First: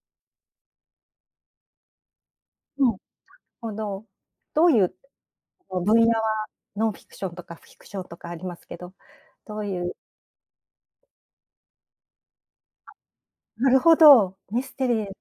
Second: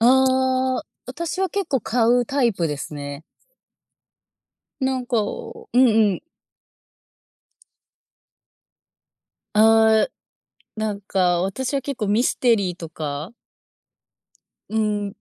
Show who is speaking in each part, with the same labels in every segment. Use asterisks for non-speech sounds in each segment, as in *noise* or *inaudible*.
Speaker 1: ああ、私は結構買うタイプ
Speaker 2: うん、
Speaker 1: です
Speaker 2: *unintelligible*
Speaker 1: ね。
Speaker 2: ほど、どういう
Speaker 1: なんかう
Speaker 2: こう
Speaker 1: ん
Speaker 2: 分野
Speaker 1: うん。
Speaker 2: は、ノンフィクションとかフィクションとかありますけど、どういう
Speaker 1: ああなんか私は結構ミステリーとか
Speaker 2: なるほど。ミス
Speaker 1: う
Speaker 2: テリー。
Speaker 1: ん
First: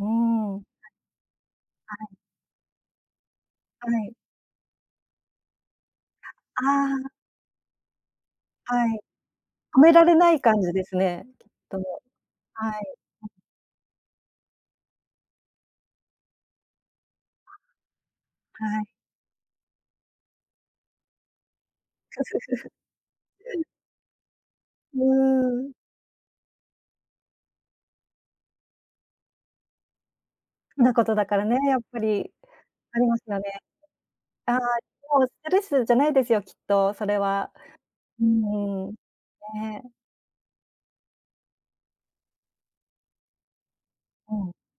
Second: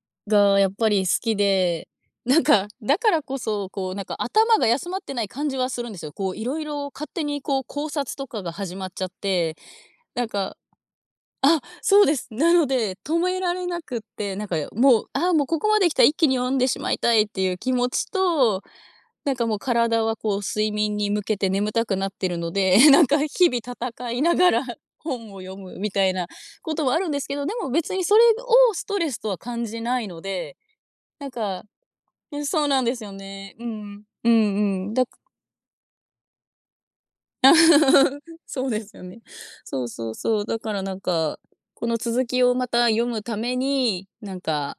Speaker 2: うん。は
Speaker 1: が、
Speaker 2: い、
Speaker 1: やっぱり好きで
Speaker 2: はい。
Speaker 1: なんかだからこそ、
Speaker 2: は
Speaker 1: こうなん
Speaker 2: い。
Speaker 1: か頭が休まってない感じはするんですよ。こう、色
Speaker 2: あ
Speaker 1: 々勝
Speaker 2: あ。
Speaker 1: 手にこう、考察とかが始
Speaker 2: は
Speaker 1: まっ
Speaker 2: い、
Speaker 1: ちゃって、
Speaker 2: 止められ
Speaker 1: なん
Speaker 2: ない
Speaker 1: か
Speaker 2: 感じですね、きっ
Speaker 1: あ、
Speaker 2: と。
Speaker 1: そうです。なの
Speaker 2: はい、
Speaker 1: で、止
Speaker 2: う
Speaker 1: め
Speaker 2: ん。
Speaker 1: られなくて、なんかもう「ああ、もうここまで来たら一気に読んでしまいたい」っていう気持ちと、
Speaker 2: はい。
Speaker 1: なんかもう体はこう睡眠に向けて眠たくなってるの
Speaker 2: *chuckles*
Speaker 1: で、なんか日々戦いながら、
Speaker 2: う
Speaker 1: 本を読
Speaker 2: ーん。
Speaker 1: むみたいなこともあるんですけど、でも別にそれをストレスとは感じないので、
Speaker 2: 好きなことだ
Speaker 1: なん
Speaker 2: からね、
Speaker 1: か
Speaker 2: やっぱり、
Speaker 1: うん、そうなんで
Speaker 2: あ
Speaker 1: す
Speaker 2: り
Speaker 1: よ
Speaker 2: ますよね。
Speaker 1: ね、うんうん、う
Speaker 2: ああ、
Speaker 1: んうん、だか
Speaker 2: もう、
Speaker 1: ら
Speaker 2: ストレスじゃないですよ、きっとそれは。うー
Speaker 1: *laughs* そうで
Speaker 2: ん、
Speaker 1: すよね。そう
Speaker 2: ね。
Speaker 1: そうそう、だからなんか、この続きをまた読むために、
Speaker 2: う
Speaker 1: なん
Speaker 2: ん。
Speaker 1: か。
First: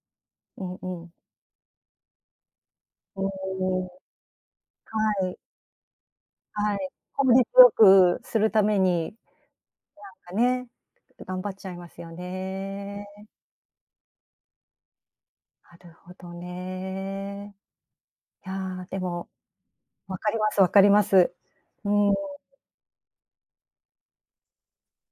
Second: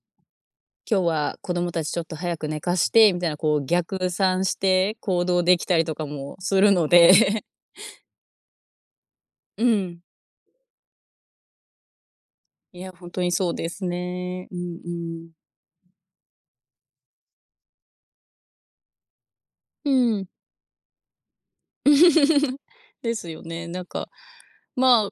Speaker 2: う
Speaker 1: 今
Speaker 2: ん
Speaker 1: 日
Speaker 2: うん。
Speaker 1: は子供たちちょっと早く寝かして、み
Speaker 2: う
Speaker 1: たいなこう、
Speaker 2: ーん。
Speaker 1: 逆算して行
Speaker 2: はい。
Speaker 1: 動できたりとかもする
Speaker 2: はい、
Speaker 1: の
Speaker 2: 効率
Speaker 1: で *laughs*
Speaker 2: よくするために、
Speaker 1: うん。
Speaker 2: なんかね、頑張っちゃいますよ
Speaker 1: いや、ほ
Speaker 2: ね。
Speaker 1: んとにそうですね。うんうん。
Speaker 2: あるほどね。いや、でも、
Speaker 1: う
Speaker 2: わ
Speaker 1: ん。
Speaker 2: かりますわかります。うん。
Speaker 1: *chuckles* ですよね、なんか、ま、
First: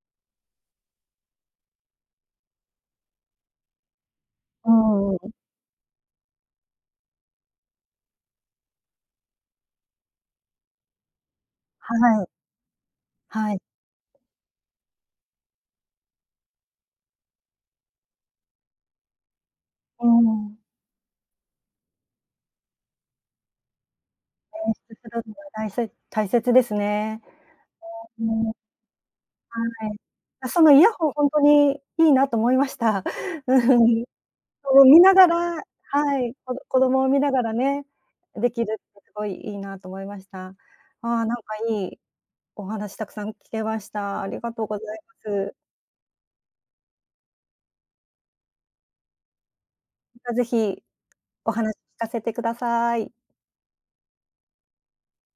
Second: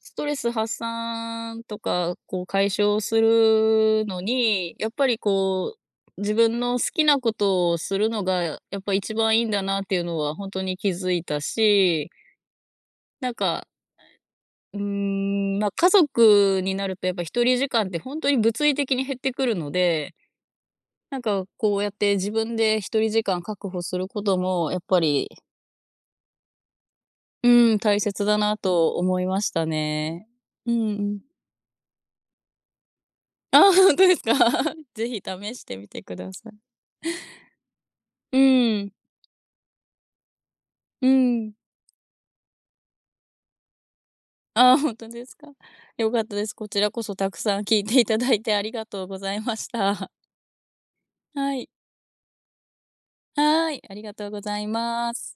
Speaker 1: ストレス発散とか、こう解消するの
Speaker 2: う
Speaker 1: に、やっぱ
Speaker 2: んうんう
Speaker 1: り
Speaker 2: ん。
Speaker 1: こう、自分の好きなことをするのが、やっぱ一番いいんだなっていうのはほんとに気づいた
Speaker 2: は
Speaker 1: し
Speaker 2: い。
Speaker 1: なん
Speaker 2: はい。
Speaker 1: か。あ、え、うーん、ま、家族になると、やっぱ一人時間って本当に物理的に減ってくるの
Speaker 2: う
Speaker 1: で。
Speaker 2: ん。
Speaker 1: なんか、こうやって自分で一人時間確保すること
Speaker 2: え
Speaker 1: も、
Speaker 2: え、
Speaker 1: やっぱ
Speaker 2: すすろ
Speaker 1: り
Speaker 2: んは、たいせ大切ですね。
Speaker 1: うん、大
Speaker 2: う
Speaker 1: 切
Speaker 2: ん、
Speaker 1: だ
Speaker 2: うん。は
Speaker 1: なと思いました
Speaker 2: い、
Speaker 1: ね。
Speaker 2: あ、その
Speaker 1: うん
Speaker 2: イヤ
Speaker 1: う
Speaker 2: ホンほん
Speaker 1: ん。
Speaker 2: とにいいなと思いました。
Speaker 1: あ
Speaker 2: う
Speaker 1: あ、
Speaker 2: ふん、
Speaker 1: 本
Speaker 2: ぎ
Speaker 1: 当ですか？
Speaker 2: そう
Speaker 1: *laughs*
Speaker 2: 見
Speaker 1: ぜ
Speaker 2: な
Speaker 1: ひ
Speaker 2: がら
Speaker 1: 試してみてく
Speaker 2: は
Speaker 1: だ
Speaker 2: い、
Speaker 1: さ
Speaker 2: こ
Speaker 1: い。
Speaker 2: ど子供を見ながらね、
Speaker 1: う
Speaker 2: できる
Speaker 1: ん。
Speaker 2: ってすごいいいなと思いました。ああ、
Speaker 1: う
Speaker 2: なんか
Speaker 1: ん。
Speaker 2: いい、お話たくさん聞けました。ありがとう
Speaker 1: ああ、
Speaker 2: ござ
Speaker 1: ほん
Speaker 2: い
Speaker 1: と
Speaker 2: ま
Speaker 1: ですか、
Speaker 2: す。
Speaker 1: よかったです。こちらこそたくさん聞いていただいてありがとうございました。
Speaker 2: また、ぜひ、お
Speaker 1: はい。
Speaker 2: 話聞かせてください。
Speaker 1: はい、ありがとうございます。